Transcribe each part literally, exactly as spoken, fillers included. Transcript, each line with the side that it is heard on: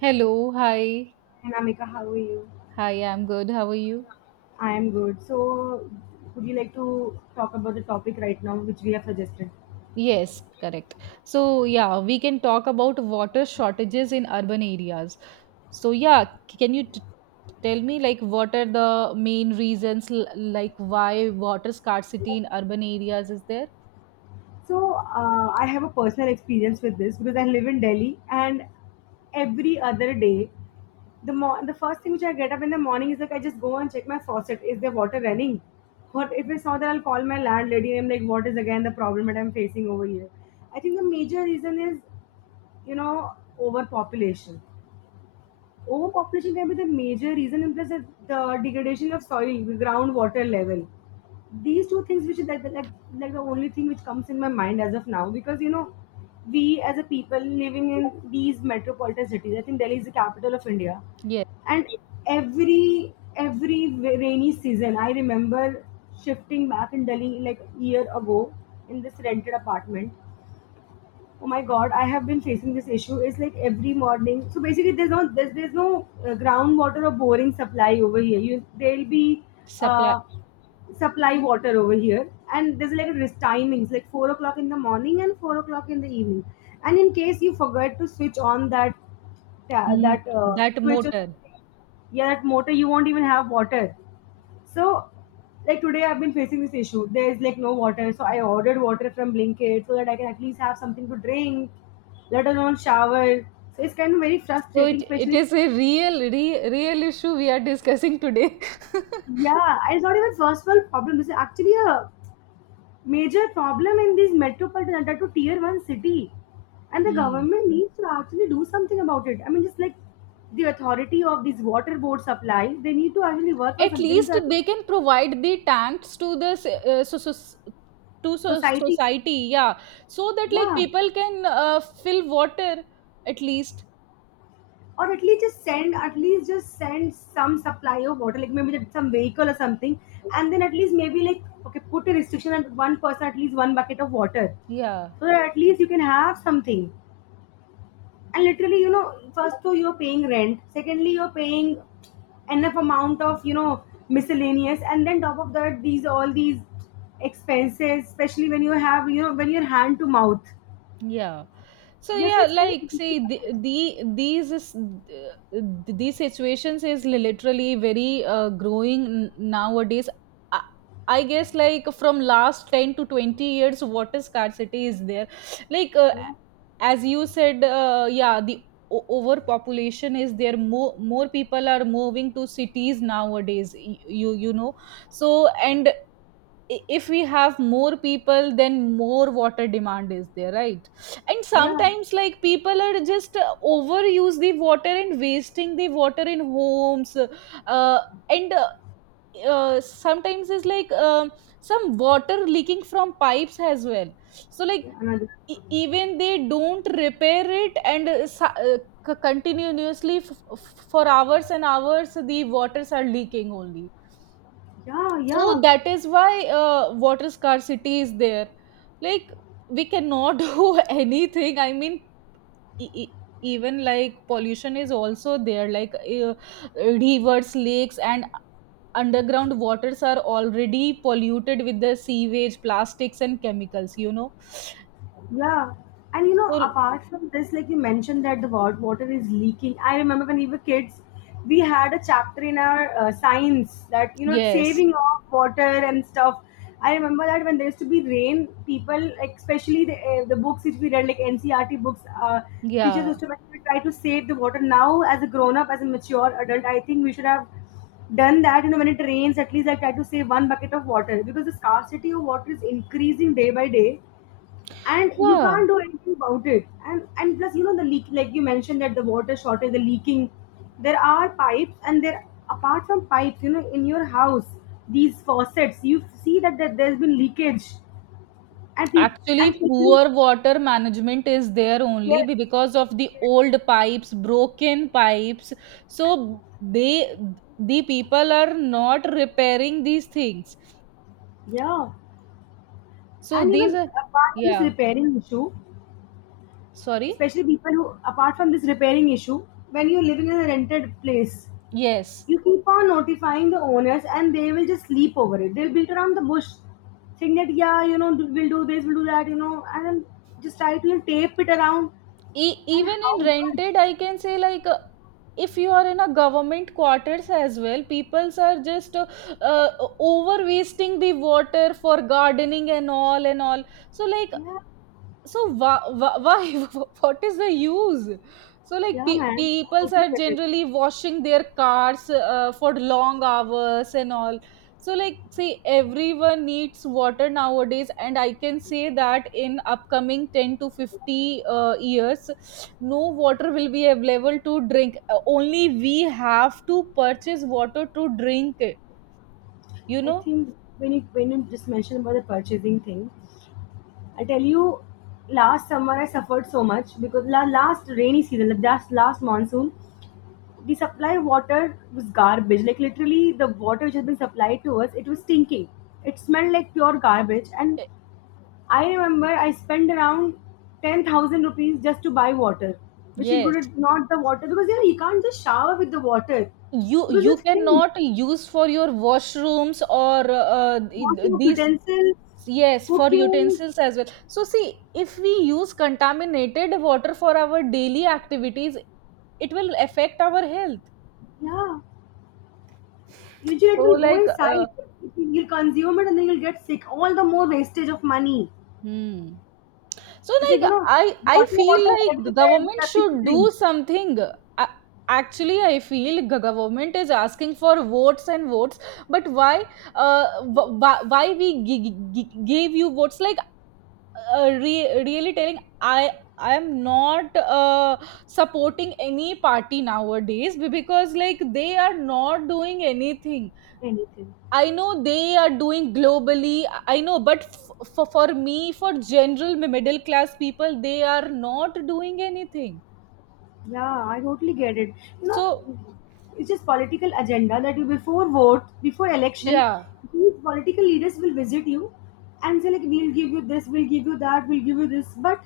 right: Hello, hi.
left: And Amika, how are you?
right: Hi, I'm good. How are you?
left: I am good. So, would you like to talk about the topic right now, which we have suggested?
right: Yes, correct. So, yeah, we can talk about water shortages in urban areas. So, yeah, c- can you t Tell me like what are the main reasons l like why water scarcity in urban areas is there?
left: So, uh, I have a personal experience with this because I live in Delhi, and every other day, the mo- the first thing which I get up in the morning is like I just go and check my faucet. Is there water running? Or if it's not, then I'll call my landlady and I'm like, what is again the problem that I'm facing over here? I think the major reason is you know overpopulation. Overpopulation can be the major reason, and plus the the degradation of soil, groundwater level. These two things which is like, like like the only thing which comes in my mind as of now, because you know, we as a people living in these metropolitan cities, I think Delhi is the capital of India.
right: Yes,
left: And every every rainy season, I remember shifting back in Delhi like a year ago in this rented apartment. Oh my god, I have been facing this issue. It's like every morning, so basically there's no there's, there's no uh, groundwater or boring supply over here. You there'll be
right: supply.
left: uh, supply water over here, and there's like a rest timings like four o'clock in the morning and four o'clock in the evening. And in case you forget to switch on that ta-
right: mm,
left: that uh,
right: that
left: switch or
right: motor.
left: something, yeah, that motor, you won't even have water. So, like today, I've been facing this issue. There's like no water, so I ordered water from Blinkit so that I can at least have something to drink, let alone shower. So it's kind of very
right: So it
left: frustrating,
right: it
left: especially.
right: is a real re, real issue we are discussing today.
left: Yeah, and it's not even first world problem. This is actually a major problem in these metropolitan under to tier one city, and the
right: Hmm.
left: government needs to actually do something about it. I mean, just like the authority of these water board supply, they need to actually work on
right: At
left: something to
right: least they
left: actually
right: can provide the tanks to the s- uh, so, so, to so,
left: society.
right: society, yeah, so that like
left: Yeah.
right: people can uh, fill water at least.
left: Or at least just send at least just send some supply of water, like maybe that- some vehicle or something. And then at least maybe like, okay, put a restriction at one person at least one bucket of water,
right: Yeah,
left: so that at least you can have something. And literally, you know, first, so you're paying rent, secondly you're paying enough amount of, you know, miscellaneous, and then top of that these all these expenses, especially when you have, you know, when you're hand to mouth.
right: yeah. So
left: Yes,
right: yeah,
left: it's kind of
right: like
left: difficult.
right: see, the, the these is th- these situations is literally very uh, growing n- nowadays. I, I guess, like, from last ten to twenty years, water scarcity is there. like uh,
left: yeah
right: as you said, uh, yeah the o- overpopulation is there. More more people are moving to cities nowadays, y- you you know. So, and i- if we have more people, then more water demand is there, right? And
left: yeah
right: sometimes, like, people are just uh, overuse the water and wasting the water in homes. Uh, and uh, uh, Sometimes it's like, um some water leaking from pipes as well. So, like,
left: yeah Another.
right: e- even they don't repair it, and uh, sa- uh, c- continuously f- f- for hours and hours the waters are leaking only.
left: yeah
right: So
left: yeah
right: that is why uh, water scarcity is there. Like, we cannot do anything. I mean, e- e- even like pollution is also there. Like, uh, rivers, lakes, and underground waters are already polluted with the sewage, plastics, and chemicals. You know.
left: Yeah. And you know,
right: So
left: apart from this, like you mentioned that the wa- water is leaking. I remember when we were kids, we had a chapter in our uh, science that, you know,
right: yes,
left: saving of water and stuff. I remember that when there used to be rain, people, like, especially the, uh, the books which we read, like N C R T books, uh, the teachers
right: yeah,
left: used to mention, try to save the water. Now, as a grown up, as a mature adult, I think we should have done that. You know, when it rains, at least I try to save one bucket of water because the scarcity of water is increasing day by day, and you
right: yeah.
left: can't do anything about it. And and plus, you know, the leak, like you mentioned that the water shortage, the leaking, there are pipes, and there apart from pipes, you know, in your house, these faucets, you see that, that there's been leakage. and people and
right: Actually,
left: people
right: poor water management is there only
left: Yes.
right: be- because of the
left: Yes.
right: old pipes, broken pipes. So they, the people are not repairing these things.
left: Yeah,
right: So
left: and you
right: these
left: know,
right: are,
left: apart from this
right: yeah,
left: repairing issue,
right: sorry.
left: especially people who, apart from this repairing issue, when you're living in a rented place,
right: Yes.
left: you keep on notifying the owners and they will just sleep over it. They'll beat around the bush saying that, yeah, you know, we'll do this, we'll do that, you know, and then just try to tape it around.
right: E-
left: And
right: even
left: how
right: in
left: much?
right: rented, I can say, like, uh, if you are in a government quarters as well, peoples are just uh, uh, over wasting the water for gardening and all and all. So like,
left: Yeah,
right: so why, why what is the use? So like,
left: yeah,
right: pe-
left: man. I
right: people
left: totally
right: are
left: get it.
right: generally washing their cars uh, for long hours and all. So like, say, everyone needs water nowadays, and I can say that in upcoming ten to fifty uh, years no water will be available to drink. Uh, only we have to purchase water to drink it, you
left: I
right: know.
left: think when you, when you just mentioned about the purchasing thing, I tell you, last summer I suffered so much because la- last rainy season, the last, last monsoon, the supply water was garbage, like literally the water which has been supplied to us, it was stinking. It smelled like pure garbage. And
right: Eh,
left: I remember I spent around ten thousand rupees just to buy water, which
right: yes,
left: included not the water because yeah, you can't just shower with the water
right: you
left: because you
right: you
left: stink.
right: cannot use for your washrooms or uh, th-
left: Washing of
right: these.
left: utensils,
right: Yes, for
left: cooking,
right: utensils as well. So see, if we use contaminated water for our daily activities, it will affect our health.
left: yeah. Usually
right: So
left: it will go
right: like, uh,
left: inside. You'll consume it and then you'll get sick. All the more wastage of money.
right: Hmm. So
left: It's like, you
right: like,
left: know,
right: I I
left: water,
right: feel
left: water
right: like the
left: everywhere, but
right: government
left: nothing to
right: should do
left: drink.
right: something. A- Actually, I feel the government is asking for votes and votes, but why? Uh, wh- wh- why we g- g- gave you votes? Like, uh, re- really telling, I I am not uh, supporting any party nowadays be- because, like, they are not doing anything.
left: Anything.
right: I know they are doing globally. I I know, but f- for for me, for general middle class people, they are not doing anything.
left: Yeah, I totally get it. You know,
right: So
left: it's just political agenda that you before vote, before election,
right: yeah,
left: these political leaders will visit you and say like, we'll give you this, we'll give you that, we'll give you this. But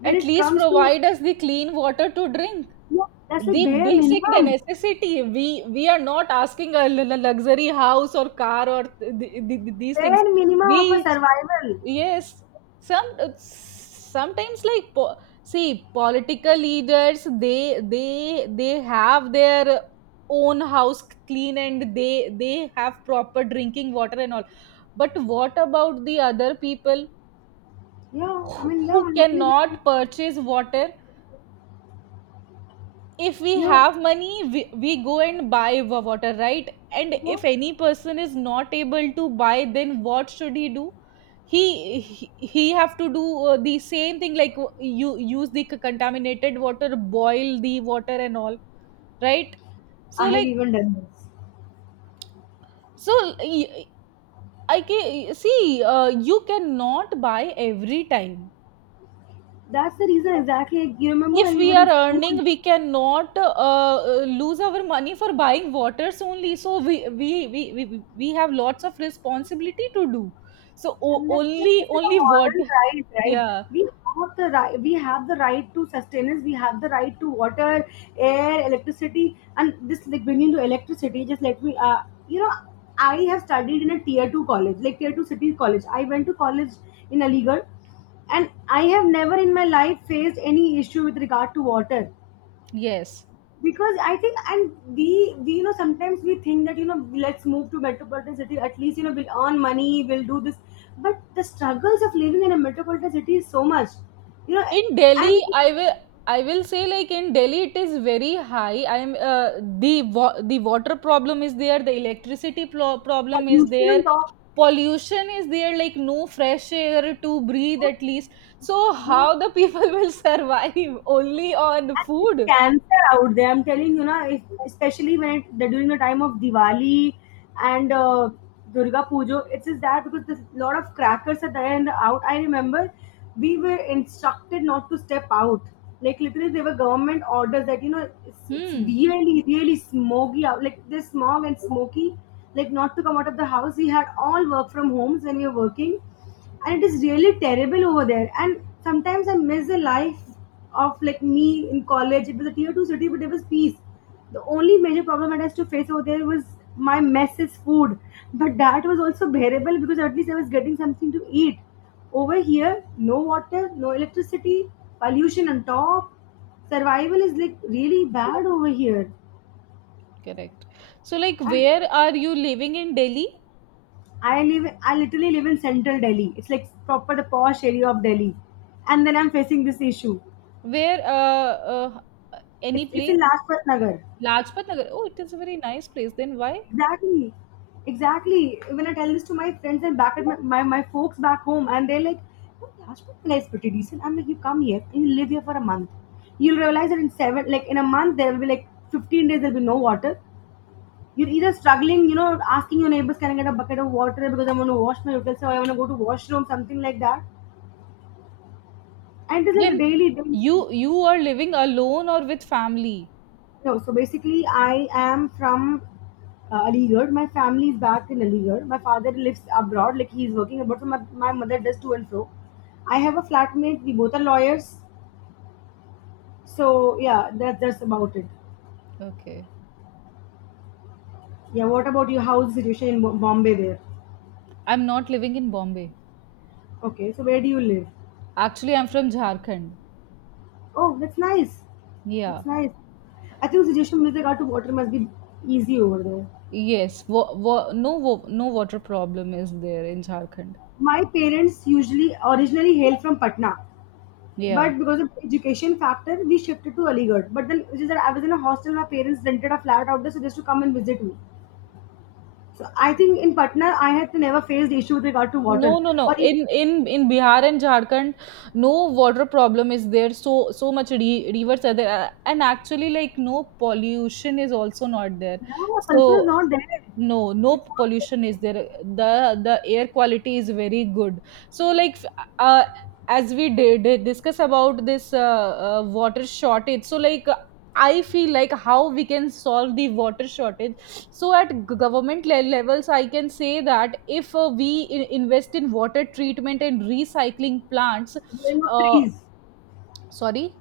left: when
right: at
left: it
right: least
left: comes to,
right: provide us the clean water to drink.
left: yeah, that's like
right: The
left: bare
right: basic, the
left: minimum,
right: necessity. We we are not asking a l- l- luxury house or car or th- th- th- th- these
left: bare
right: things.
left: minimum of a
right: We,
left: survival.
right: yes, some, uh, sometimes like, po- see, political leaders, they they they have their own house clean, and they they have proper drinking water and all. But what about the other people
left: Yeah, I
right: who
left: mean, yeah,
right: who
left: I totally get it.
right: cannot purchase water? If we
left: You know,
right: have money, we, we go and buy wa- water, right? And
left: yeah,
right: if any person is not able to buy, then what should he do? He he, he have to do uh, the same thing, like, uh, you use the c- contaminated water, boil the water and all, right? So
left: I have
right: like,
left: even done this.
right: so, y- I can see, uh, you cannot buy every time.
left: That's the reason exactly. Like, you remember
right: If
left: when
right: we
left: we were
right: are
left: in school?
right: earning, we cannot uh, uh, lose our money for buying waters only. So we we we, we, we have lots of responsibility to do. So, o-
left: And that's like
right: only
left: this is a
right: only
left: moral
right: water.
left: right, right?
right: Yeah,
left: We have the right, we have the right to sustenance, we have the right to water, air, electricity, and this like bringing to electricity. Just let me, uh, you know, I have studied in a tier two college, like tier two city college. I went to college in Aligarh, and I have never in my life faced any issue with regard to water
right: yes.
left: because I think and we we you know, sometimes we think that, you know, let's move to metropolitan city, at least, you know, we'll earn money, we'll do this, but the struggles of living in a metropolitan city is so much, you know.
right: In delhi,
left: And
right: i will I will say, like, in delhi it is very high. I'm uh, The wa- the water problem is there, the electricity plo- problem is
left: pollution
right: there,
left: and all.
right: pollution is there, like no fresh air to breathe at least. So how
left: Yeah.
right: the people will survive only on
left: And it's
right: food?
left: cancer out there. I'm telling you, na, if, especially when it, they during the time of Diwali and uh, Durga Puja, it's just that because there's a lot of crackers are there and out. I remember we were instructed not to step out. Like literally, there were government orders that you know it's, it's
right: Hmm.
left: really, really smoky out. Like there's smog and smoky, like not to come out of the house. We had all work from homes when we were working, and it is really terrible over there. And sometimes I miss the life of like me in college. It was a tier two city, but it was peace. The only major problem I had to face over there was my mess food, but that was also bearable because at least I was getting something to eat. Over here, no water, no electricity, pollution on top. Survival is like really bad over here.
right: Correct. So like,
left: And
right: where are you living in delhi?
left: I live, I literally live in central Delhi. It's like proper the posh area of Delhi, and then I'm facing this issue.
right: Where uh, uh
left: It's
right: Any
left: it's
right: place?
left: in Lajpat Nagar.
right: Lajpat nagar, oh, it is a very nice place, then why?
left: Exactly. Exactly. When I tell this to my friends and back at my, my, my folks back home, and they're like, "Oh, Lajpat Nagar is pretty decent." I'm like, you come here and you live here for a month. You'll realize that in seven like in a month there will be like fifteen days there'll be no water. You're either struggling, you know, asking your neighbors, can I get a bucket of water because I want to wash my utensils or I want to go to washroom, something like that. And it's like
right: Then,
left: daily, daily.
right: You you are living alone or with family?
left: No, so basically I am from uh, Aligarh. My family is back in Aligarh. My father lives abroad, like he's working abroad. So my, my mother does to and fro. I have a flatmate. We both are lawyers. So yeah, that, that's about it.
right: Okay.
left: Yeah. What about you? How's the situation in Bo- Bombay there?
right: I'm not living in Bombay.
left: Okay. So where do you live?
right: Actually, I'm from Jharkhand.
left: Oh, that's nice.
right: Yeah.
left: That's nice. I think situation with regard to water must be easy over there.
right: Yes. Wa- wa- no wa- no water problem is there in Jharkhand.
left: My parents usually originally hail from Patna.
right: Yeah.
left: But because of education factor, we shifted to Aligarh. But then, which is that I was in a hostel, my parents rented a flat out there, so just to come and visit me. So I think in Patna, I had never faced issue with regard to water.
right: No, no, no.
left: Or even,
right: In in in Bihar and Jharkhand, no water problem is there. So so much re- rivers are there, and actually, like, no pollution is also not there.
left: yeah,
right: So,
left: pollution is not there.
right: no, no
left: It's not there.
right: pollution is there, the the air quality is very good. So like, uh, as we did did discuss about this, uh, uh, water shortage, so like, I feel like how we can solve the water shortage. So at g- government le- levels, I can say that if uh, we in- invest in water treatment and recycling plants.
left: Growing of
right: uh,
left: trees.
right: Sorry.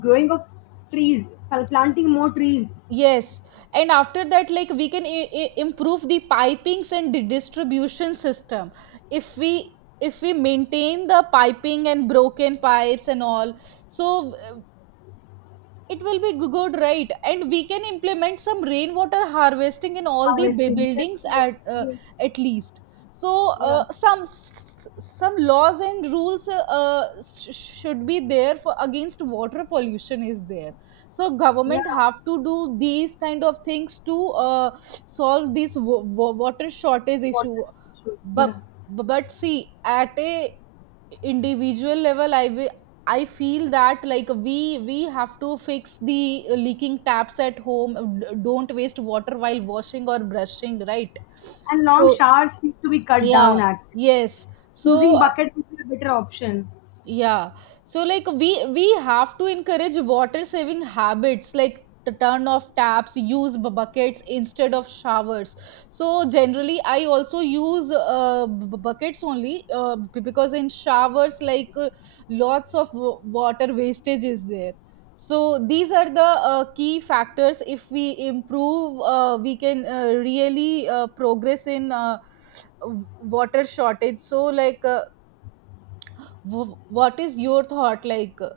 left: Growing of trees. Pl- Planting more trees.
right: Yes, and after that, like, we can I- I- improve the pipings and the distribution system. if we if we maintain the piping and broken pipes and all, so it will be g- good, right? And we can implement some rainwater harvesting in all the bu-
left: Harvesting. Yes,
right: buildings
left: yes,
right: at, uh,
left: yes.
right: at least. So uh,
left: Yeah.
right: some s- some laws and rules uh, uh, sh- should be there for against water pollution is there. So
left: Yeah.
right: government have to do these kind of things to uh, solve this wa- wa- water shortage
left: Water
right: issue.
left: issue.
right: but
left: Yeah.
right: but see, at a individual level, i wi- I feel that, like, we we have to fix the leaking taps at home. D- don't waste water while washing or brushing, right?
left: And long
right: So
left: showers need to be cut
right: yeah,
left: down actually.
right: yes, so
left: Using bucket would be a better option.
right: yeah. So like, we we have to encourage water saving habits, like to turn off taps, use bu- buckets instead of showers. So generally I also use uh, bu- bu- buckets only, uh, b- because in showers, like, uh, lots of w- water wastage is there. So these are the uh, key factors. If we improve, uh, we can uh, really uh, progress in, uh, w- water shortage. So like, uh, W- what is your thought like? uh,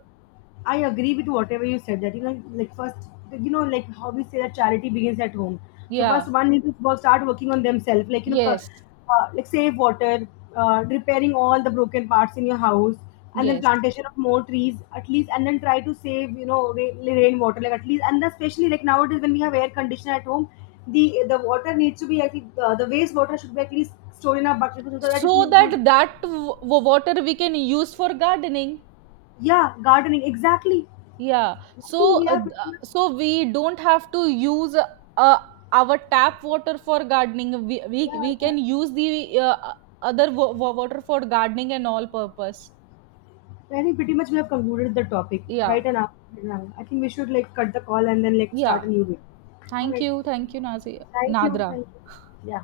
left: I agree with whatever you said that you know, like first, you know, like how we say that charity begins at home. So
right: Yeah,
left: first, one needs to wo- start working on themselves, like you know, co-
right: yes,
left: uh, like save water, uh, repairing all the broken parts in your house, and then
right: yes,
left: plantation of more trees at least, and then try to save, you know, rain, rainwater like at least, and then especially like nowadays when we have air conditioner at home, the the water needs to be I think the, the waste water should be at least stored in a bucket so that you
right: so
left: can
right: that,
left: use.
right: that w- water we can use for gardening.
left: Yeah, gardening exactly.
right: Yeah,
left: I think
right: so,
left: we
right: uh,
left: are
right: th-
left: pretty
right: uh,
left: much
right: so we don't have to use, uh, uh, our tap water for gardening. We we,
left: yeah.
right: we
left: Yeah.
right: can use the uh, uh, other wa- water for gardening and all purpose.
left: I think pretty much we have concluded the topic
right: Yeah,
left: right and now. now. I think we should like cut the call and then like start a
right: yeah,
left: new week. All
right: thank
left: right.
right: you, thank you, Nazi-
left: Thank you.
right: nadra.
left: Thank you. Yeah.